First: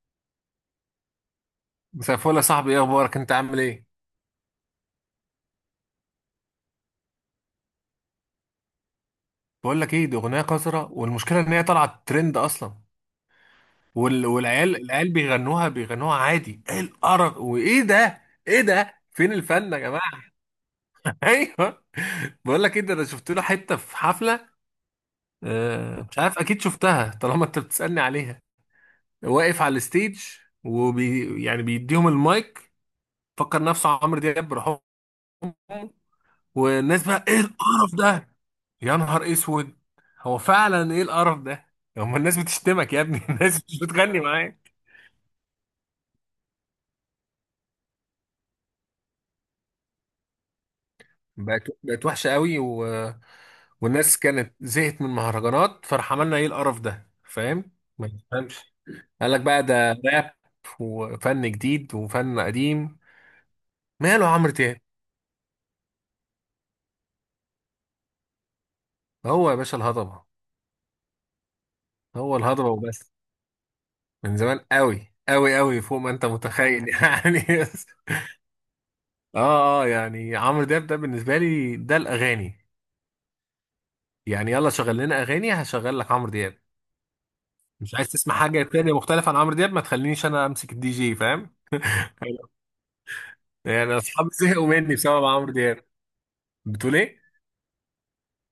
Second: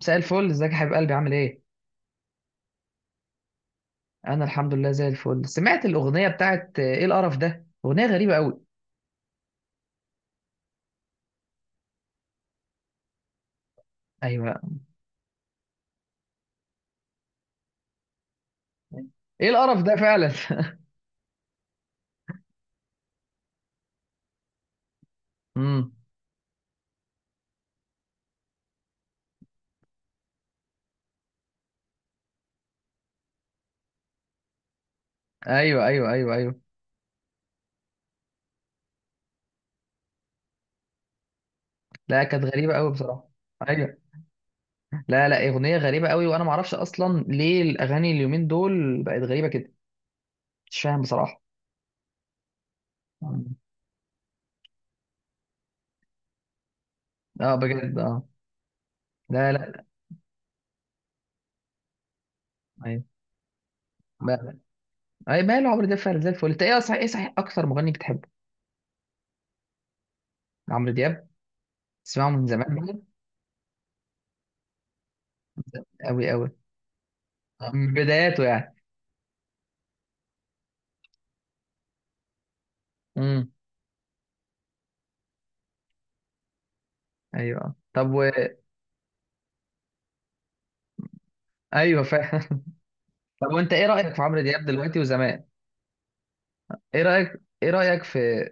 مساء الفل، ازيك يا حبيب قلبي؟ عامل ايه؟ مساء الفل يا صاحبي، ايه اخبارك؟ انت عامل ايه؟ انا الحمد لله زي الفل. سمعت الاغنيه بتاعت ايه القرف ده؟ اغنيه غريبه قوي. بقول لك ايه، دي اغنيه قذره، والمشكله ان هي طلعت ترند اصلا. ايوه. والعيال بيغنوها عادي. ايه القرف وايه ده؟ ايه ده؟ فين ايه الفن يا القرف ده جماعه؟ فعلا. ايوه. بقول لك ايه ده، انا شفت له حته في حفله. امم. مش عارف، اكيد شفتها طالما انت بتسالني عليها. واقف على الستيج يعني بيديهم المايك، فكر نفسه عمرو دياب بروحهم. ايوه، ايوه، ايوه، ايوه. والناس بقى: ايه القرف ده؟ يا نهار اسود، هو فعلا ايه القرف ده؟ هما لا، الناس كانت غريبه قوي بتشتمك يا ابني بصراحه. الناس مش ايوه. بتغني معاك. لا لا، اغنيه غريبه قوي، وانا ما اعرفش اصلا ليه الاغاني اليومين دول بقت غريبه كده. مش فاهم بصراحه. بقت وحشه قوي مم. والناس كانت زهقت من المهرجانات، فراح عملنا ايه القرف ده، اه، فاهم؟ بجد ما اه. تفهمش. قال لك لا بقى لا. ده راب وفن جديد وفن قديم. ايوه. ماله عمرو بقى. دياب؟ اي ماله عمرو دياب؟ فعلا زي الفل. انت ايه صحيح اكتر مغني بتحبه؟ هو يا باشا الهضبه، عمرو دياب. تسمعه هو من الهضبه زمان. وبس. من زمان قوي قوي قوي فوق ما قوي انت قوي. متخيل يعني. من بداياته يعني. اه اه، يعني عمرو دياب ده بالنسبه لي ده الاغاني. مم. يعني يلا شغل لنا اغاني، هشغل لك عمرو دياب. ايوه، مش عايز طب تسمع حاجه تانية مختلفه عن عمرو دياب، ما تخلينيش انا امسك الدي جي، فاهم؟ ايوه فاهم. طب وانت ايه يعني رايك في اصحابي عمرو دياب زهقوا مني دلوقتي بسبب وزمان؟ عمرو دياب. بتقول ايه ايه؟ رايك ايه رايك في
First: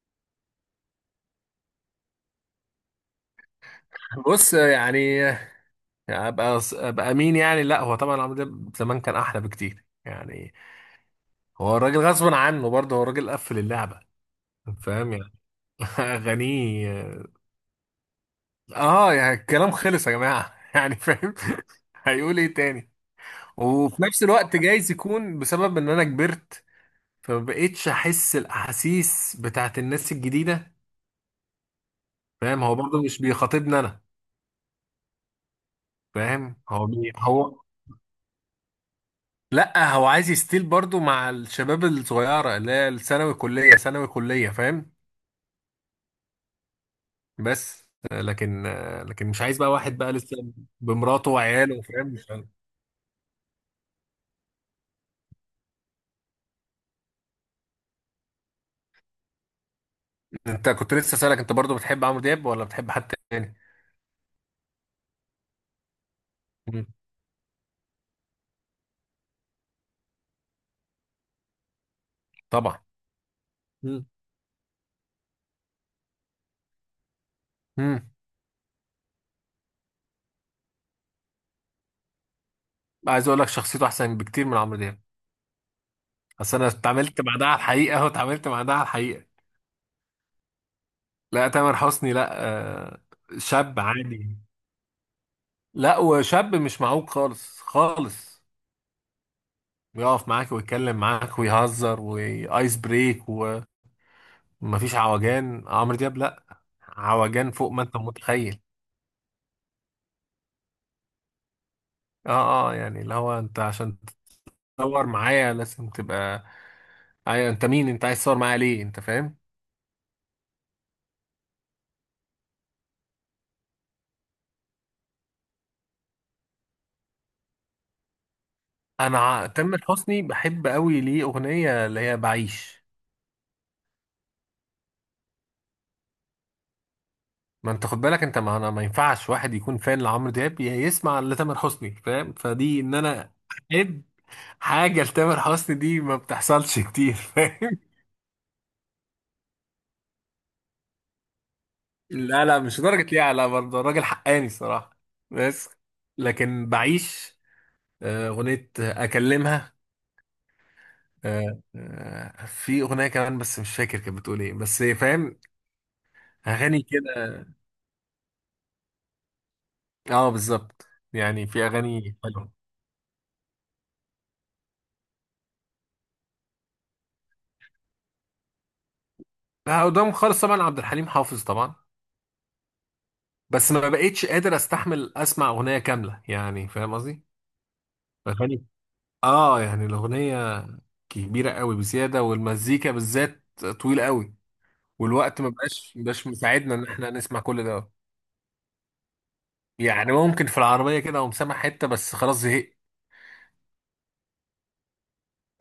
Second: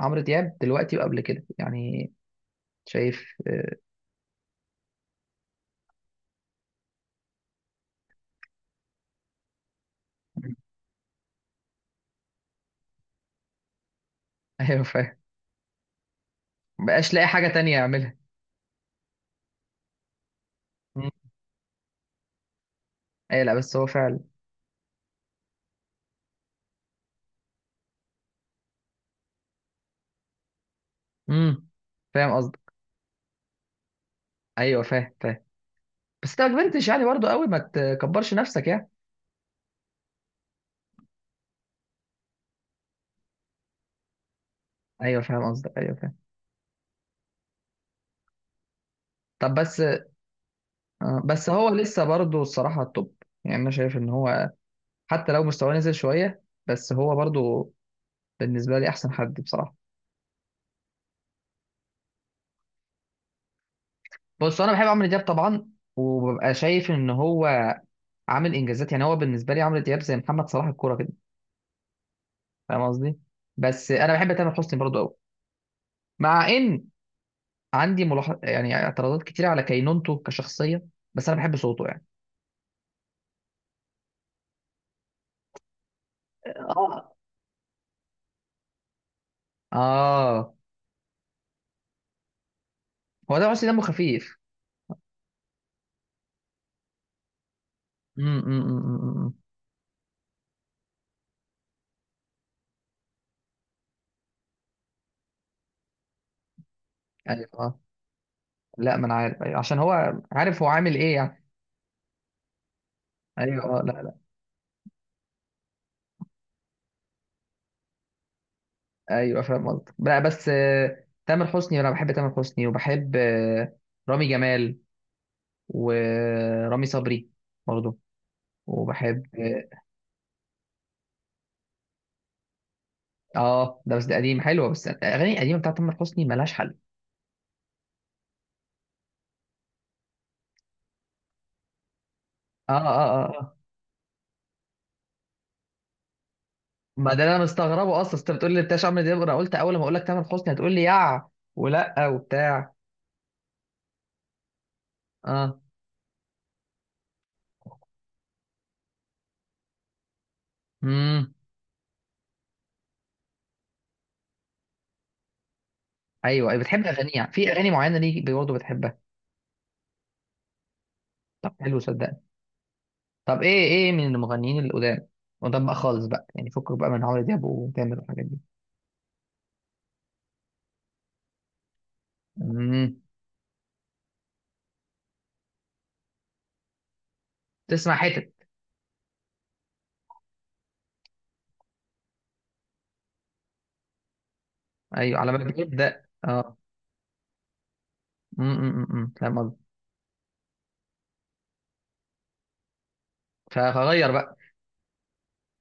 عمرو دياب دلوقتي وقبل كده يعني؟ شايف بص يعني، ابقى مين يعني؟ لا هو طبعا عمرو دياب زمان كان احلى بكتير، يعني هو الراجل غصب عنه، برضه هو الراجل قفل اللعبه. ايوه فاهم فاهم. يعني؟ اغانيه، مبقاش لاقي حاجه تانية يعملها. اه يعني الكلام خلص يا جماعه يعني مم. فاهم؟ هيقول ايه تاني؟ ايوه، لا بس هو وفي فعلا. نفس الوقت جايز يكون بسبب ان انا كبرت، فمبقتش احس الاحاسيس بتاعت الناس الجديده. امم. فاهم فاهم؟ قصدك. هو برضه مش بيخاطبني انا. ايوه، فاهم فاهم. بس انت فاهم؟ ما كبرتش يعني برضو قوي، ما هو، تكبرش نفسك يعني. لا هو عايز يستيل برضه مع الشباب الصغيره اللي هي الثانوي كليه، ثانوي كليه، فاهم؟ ايوه فاهم قصدك، ايوه فاهم. بس لكن لكن مش طب عايز بقى بس واحد بقى لسه آه، بمراته بس هو وعياله، لسه فاهم؟ مش برضو عارف. الصراحه التوب. يعني انا شايف ان هو حتى لو مستواه نزل شويه، بس هو برضو بالنسبه لي احسن حد بصراحه. انت كنت لسه سالك انت برضه بتحب عمرو دياب ولا بتحب حد تاني؟ بص، انا بحب عمرو دياب طبعا، وببقى مم. شايف ان هو عامل انجازات. يعني هو بالنسبه لي عمرو دياب زي محمد صلاح الكوره كده، طبعا. فاهم قصدي؟ بس مم. انا بحب تامر حسني برضو قوي، مع ان مم. عندي ملاحظ يعني اعتراضات كتير على كينونته كشخصيه، بس انا بحب صوته يعني. عايز اقول لك: شخصيته احسن بكتير من عمرو دياب. بس انا اه اتعاملت مع ده على الحقيقه، اهو اتعاملت مع ده على الحقيقه. اه. لا تامر حسني، لا. آه، هو ده حسني شاب دمه خفيف. عادي، لا وشاب مش معوق خالص امم. خالص، أمم، أمم، أمم، أمم. بيقف معاك ويتكلم معاك ويهزر وايس بريك، ومفيش عوجان. عمرو دياب لا، ايوه عوجان فوق آه. ما انت متخيل. لا، ما انا عارف. أيوة. عشان هو عارف هو عامل ايه يعني. اه اه، يعني اللي هو انت ايوه آه، لا عشان لا. تتصور معايا لازم تبقى، ايوه انت مين؟ انت عايز تصور معايا ليه انت، فاهم؟ ايوه فاهم قصدك. لا بس تامر حسني، انا بحب تامر حسني، وبحب رامي جمال ورامي صبري برضه، وبحب. تامر حسني بحب قوي ليه اغنيه اللي هي "بعيش". اه، ده بس ده قديم حلوه. بس الاغاني القديمه بتاعت تامر حسني ملهاش حل. ما انت خد بالك انت، ما انا ما ينفعش واحد يكون فان لعمرو دياب يسمع لتامر حسني، فاهم؟ اه فدي ان اه انا اه آه. احب حاجه لتامر حسني دي ما بتحصلش ما كتير، ده اللي انا فاهم؟ مستغربه اصلا. أصل انت بتقول لي بتاع عمرو دياب، انا قلت اول ما اقول لك تامر حسني هتقول لي ولا لا لا، وبتاع. مش درجه ليه، على برضه الراجل حقاني الصراحه. اه. بس لكن "بعيش" اغنيه اكلمها. امم. في اغنيه كمان بس مش فاكر كانت بتقول ايه، بس فاهم؟ ايوه. أيوة، اغاني بتحب اغانيه؟ كده، في اغاني معينه ليك برضه بتحبها؟ اه بالظبط، يعني طب في حلو، اغاني صدقني. حلوه. طب ايه من المغنيين القدام؟ قدام بقى خالص بقى، يعني فكك بقى من عمرو دياب وتامر والحاجات دي. لا، قدام خالص طبعا عبد الحليم حافظ طبعا، امم. بس ما بقيتش قادر استحمل اسمع اغنيه كامله، يعني فاهم قصدي؟ تسمع حتت؟ اغاني، اه يعني الاغنيه كبيره قوي بزياده، والمزيكا بالذات طويله قوي، ايوه على ما والوقت ما بقاش بيبدا مش اه. مساعدنا ان احنا نسمع كل ده. امم. أمم، أمم، فاهم قصدك. يعني ممكن في العربيه كده اقوم سامع حته بس خلاص زهقت. فغير بقى.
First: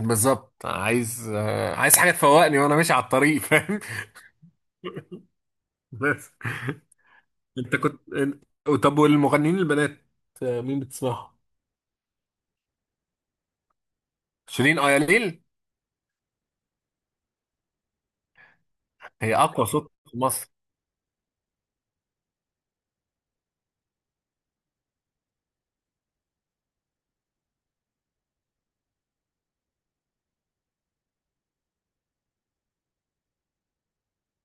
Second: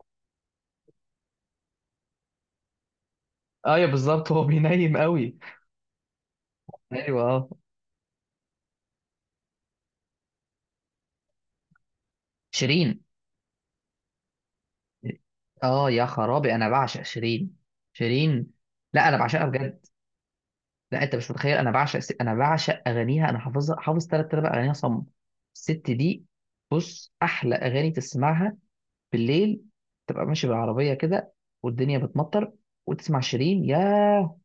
بالظبط، عايز عايز حاجه تفوقني وانا ماشي على الطريق، فاهم؟ ايوه بالظبط، هو بينيم قوي. بس ايوه اه. طب والمغنيين البنات مين بتسمعهم؟ شيرين. شيرين، اياليل. اه يا خرابي، انا بعشق شيرين. شيرين. لا، انا هي بعشقها اقوى بجد. صوت في مصر. لا انت مش متخيل، انا انا بعشق اغانيها. انا حافظ ثلاث ارباع اغانيها صم. الست دي، بص احلى اغاني تسمعها بالليل، تبقى ماشي بالعربيه كده، والدنيا بتمطر، وتسمع شيرين، يا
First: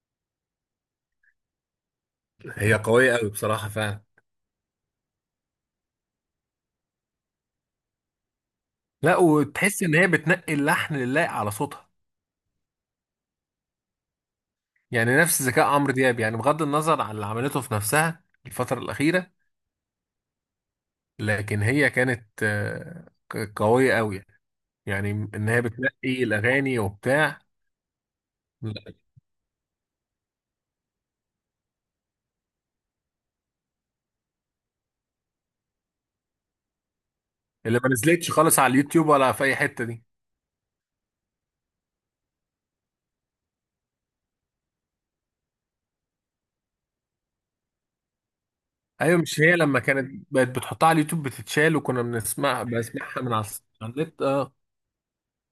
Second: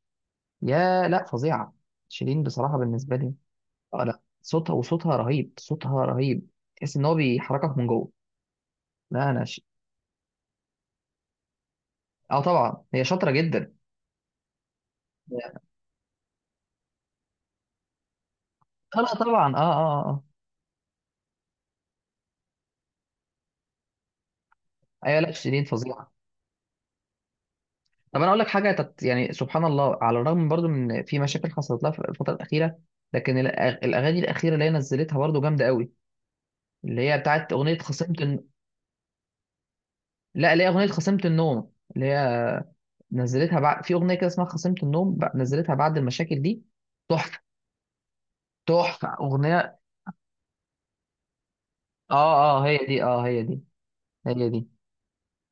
يا لا فظيعه. شيرين هي بصراحه بالنسبه قوية أوي لي. بصراحة فعلا. اه لا، صوتها رهيب، صوتها رهيب. تحس ان هو بيحركك من جوه. لا، لا وتحس ان هي بتنقي اللحن اللايق على صوتها، اه طبعا هي شاطره جدا. يعني نفس ذكاء عمرو دياب، يعني بغض النظر عن اللي عملته في نفسها الفترة اه لا الأخيرة. طبعا، اه اه اه. لكن هي كانت قوية قوي، يعني ايوه لا، ان هي شيرين فظيعه. بتنقي الأغاني وبتاع. طب انا اقول لك حاجه لا، يعني سبحان الله، على الرغم برضو من في مشاكل حصلت لها في الفتره الاخيره، لكن الاغاني الاخيره اللي هي نزلتها برضو جامده قوي. اللي هي بتاعت اغنيه اللي ما نزلتش خالص على اليوتيوب ولا في أي حتة دي. لا، اللي هي اغنيه خصمت النوم، اللي هي نزلتها بعد، في اغنيه كده اسمها خصمت النوم، نزلتها بعد المشاكل دي. تحفه. تحفه ايوه مش هي اغنيه. لما كانت بقت بتحطها على اليوتيوب بتتشال، وكنا اه بنسمع اه، هي دي، اه بسمعها من على هي دي. على النت. هي اه. دي.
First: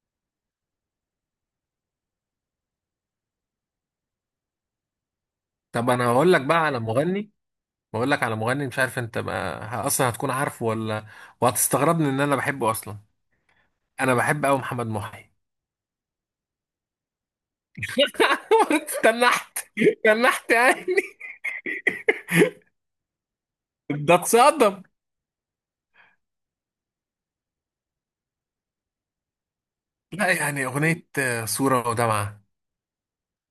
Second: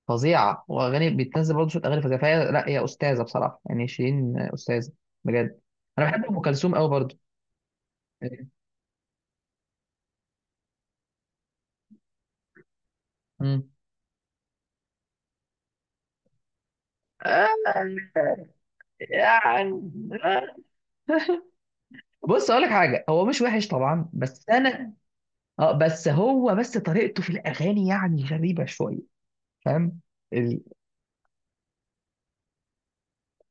فظيعه. واغاني بتنزل برضه شويه اغاني فظيعه، فهي لا، هي استاذه بصراحه. يعني شيرين استاذه، بجد. طب انا انا بحب هقول ام لك بقى كلثوم على قوي برضه. مغني، بقول لك على مغني مش عارف انت بقى اصلا هتكون عارفه ولا، وهتستغربني ان انا بحبه اصلا. مم. انا بحب قوي محمد محي. آه. استنحت يعني استنحت آه. يعني، بص اقول لك حاجه، هو مش وحش طبعا، ده بس اتصدم. انا اه بس هو بس طريقته في الاغاني يعني غريبه شويه فاهم. لا، ال... يعني اغنيه "صوره ودمعه"،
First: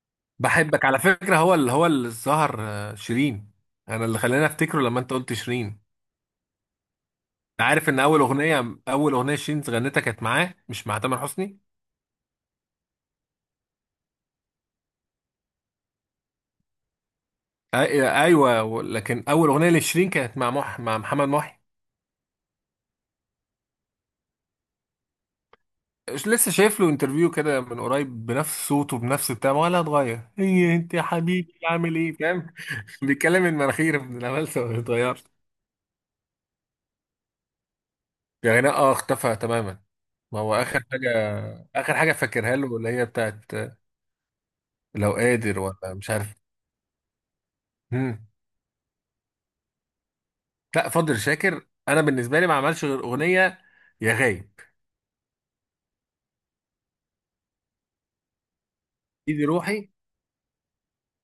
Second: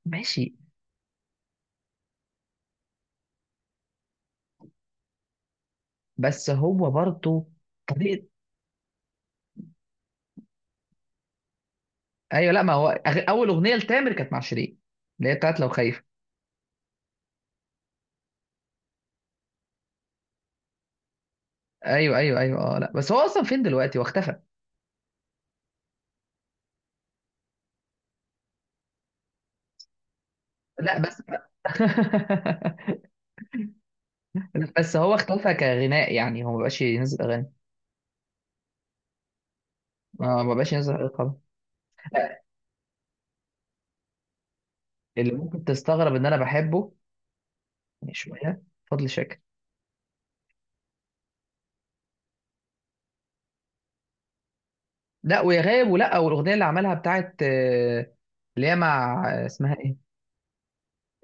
ماشي. "بحبك على فكره"، هو اللي اللي ظهر شيرين، انا اللي خلاني افتكره لما انت قلت شيرين. انت بس هو برضه عارف ان اول طريقه. اغنيه، اول اغنيه شيرين غنتها كانت معاه مش مع تامر حسني. ايوه، لا ما هو اول اغنيه لتامر كانت مع شيرين، اللي هي بتاعت لو خايف. أي- ايوه لكن اول اغنيه لشيرين كانت مع مح مع محمد محي. ايوه ايوه ايوه. اه لا، بس هو اصلا فين دلوقتي؟ واختفى. مش لسه شايف له انترفيو كده من قريب؟ بنفس صوته، بنفس بتاعه، ولا اتغير؟ هي انت لا يا بس. حبيبي عامل ايه، فاهم؟ بيتكلم، إن مناخير من العمالسة لا، ما بس هو بتتغيرش، اختفى كغناء، يعني هو مبقاش ينزل اغاني. يعني. اه اختفى تماما. ما ما هو بقاش آخر ينزل اغاني حاجة، خالص. آخر حاجة فاكرها له اللي هي بتاعت "لو اللي قادر ممكن ولا مش تستغرب ان عارف". انا بحبه، يعني مم. شويه، فضل شاكر. لا فضل شاكر أنا بالنسبة لي ما عملش غير أغنية "يا غايب"، لا، ويا غاب. ولا والاغنيه اللي عملها بتاعت اللي هي مع "إيدي اسمها روحي". ايه؟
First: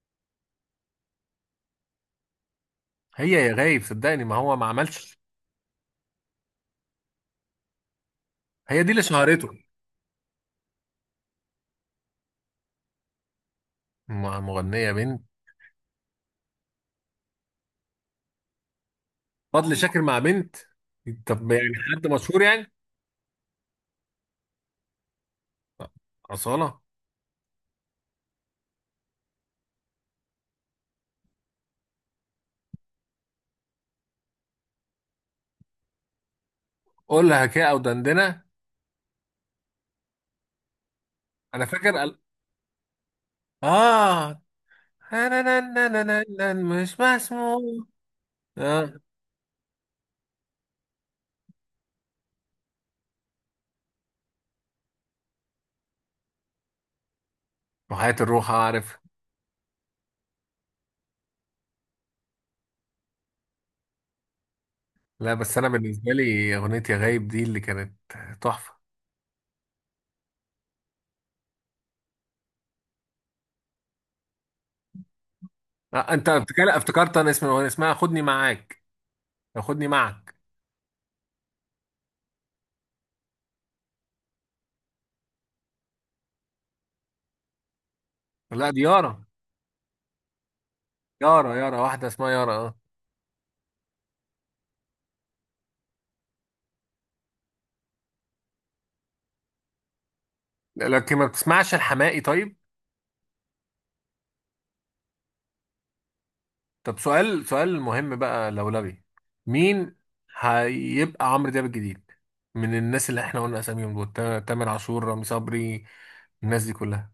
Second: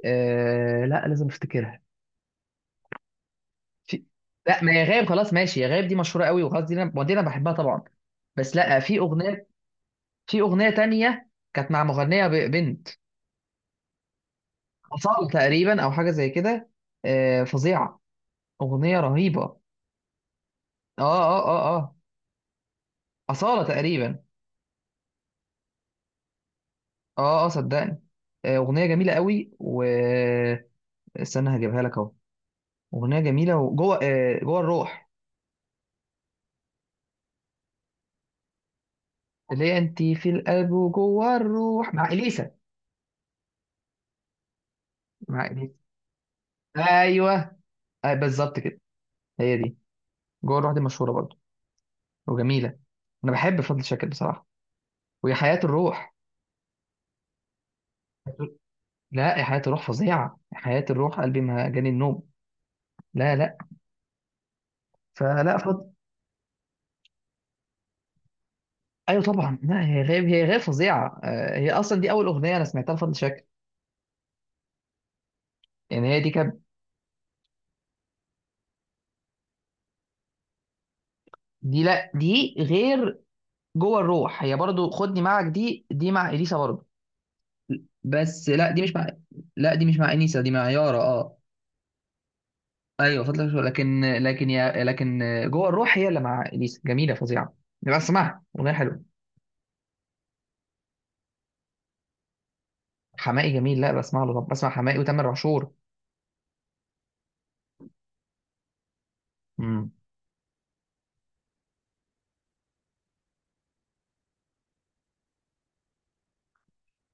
آه، لا لازم افتكرها. هي "يا غايب" في. صدقني، ما هو لا ما ما يا غاب، عملش. خلاص ماشي، يا غاب دي مشهوره قوي وخلاص، دي انا ما، دي انا بحبها طبعا. بس لا، هي دي في اللي اغنيه، شهرته. في اغنيه تانية كانت مع مغنيه بنت، مع مغنية بنت؟ أصالة تقريبا او حاجه زي كده. فظيعه. أغنية رهيبة آه. فضل شاكر مع بنت؟ آه طب آه يعني آه. حد مشهور يعني؟ أصالة تقريبا. أصالة؟ آه آه، صدقني. أغنية جميلة قوي و. استنى هجيبها لك أهو. أغنية جميلة وجوه آه، جوه الروح، قول لها كده أو دندنة. اللي هي أنت في القلب وجوه أنا فاكر الروح مع قال- إليسا. آه. مع إليسا. مش أيوه. مسموع. آه بالظبط كده. اه. هي دي. جوه الروح دي مشهورة برضه، وجميلة. أنا بحب فضل شاكر بصراحة. ويا حياة الروح. وحياة الروح اعرف. لا، يا حياة الروح فظيعة. يا حياة الروح قلبي ما جاني النوم. لا لا. لا فلا بس انا فضل. بالنسبه لي اغنيه "يا غايب" دي اللي كانت تحفه. ايوه طبعا، لا، هي غير فظيعه. هي اصلا دي اول اغنيه انا سمعتها لفضل شاكر. يعني هي دي انت كانت. بتتكلم افتكرت انا اسم الاغنيه، اسمها "خدني معاك"، "خدني معك". دي لا، دي غير. جوه الروح هي برضو. خدني معك دي مع اليسا برضو. بس لا لا، دي دي مش مع. يارا، لا، دي مش مع انيسه، دي مع يارا اه. يارا، يارا، واحده اسمها يارا. اه. ايوه فضل شاكر، لكن جوه الروح هي اللي مع اليسا، جميله فظيعه. بس اسمعها، اغنيه حلوه. لكن ما بتسمعش الحماقي طيب؟ حماقي جميل، لا بسمع له. طب بسمع حماقي وتامر عاشور. طب سؤال، سؤال مهم بقى لولبي: مم. مين هيبقى عمرو دياب الجديد من الناس اللي احنا قلنا اساميهم دول، تامر عاشور، رامي صبري، الناس دي كلها،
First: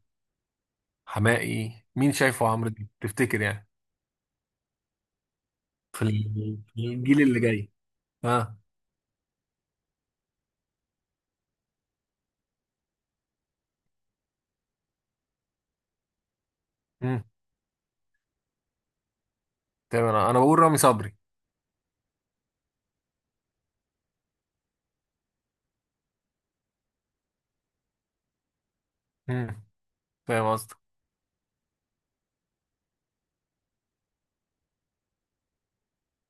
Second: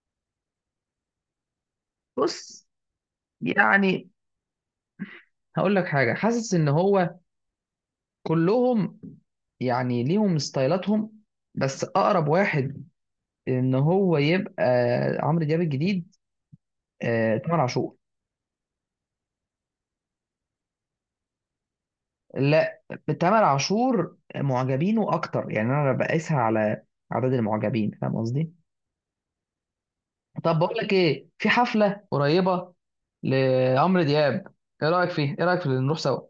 حمائي، مين شايفه بص عمرو دياب تفتكر يعني؟ يعني، هقول لك حاجه. حاسس ان في هو الجيل اللي جاي. اه. كلهم يعني ليهم ستايلاتهم، بس اقرب واحد ان هو يبقى عمرو دياب الجديد امم، تامر عاشور. تمام أنا بقول رامي صبري. لا. تامر عاشور معجبينه اكتر، يعني انا بقيسها على عدد المعجبين، فاهم قصدي؟ امم، فاهم طب بقول قصدك. لك ايه، في حفله قريبه لعمرو دياب. ايه رايك في اللي نروح سوا؟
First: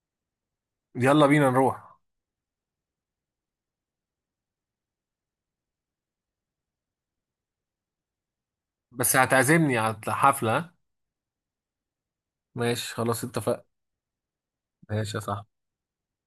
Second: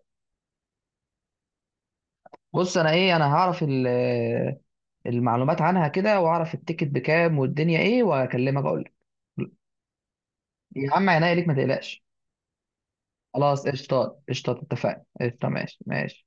يلا بينا نروح. بص، انا ايه، انا هعرف المعلومات عنها كده، واعرف التيكت بكام والدنيا ايه، واكلمك اقول لك. بس هتعزمني على حفلة؟ يا عم، عينيا ليك ما تقلقش. ماشي خلاص اتفقنا. خلاص قشطات قشطات، اتفقنا ماشي يا قشطة. صاحبي. ماشي ماشي.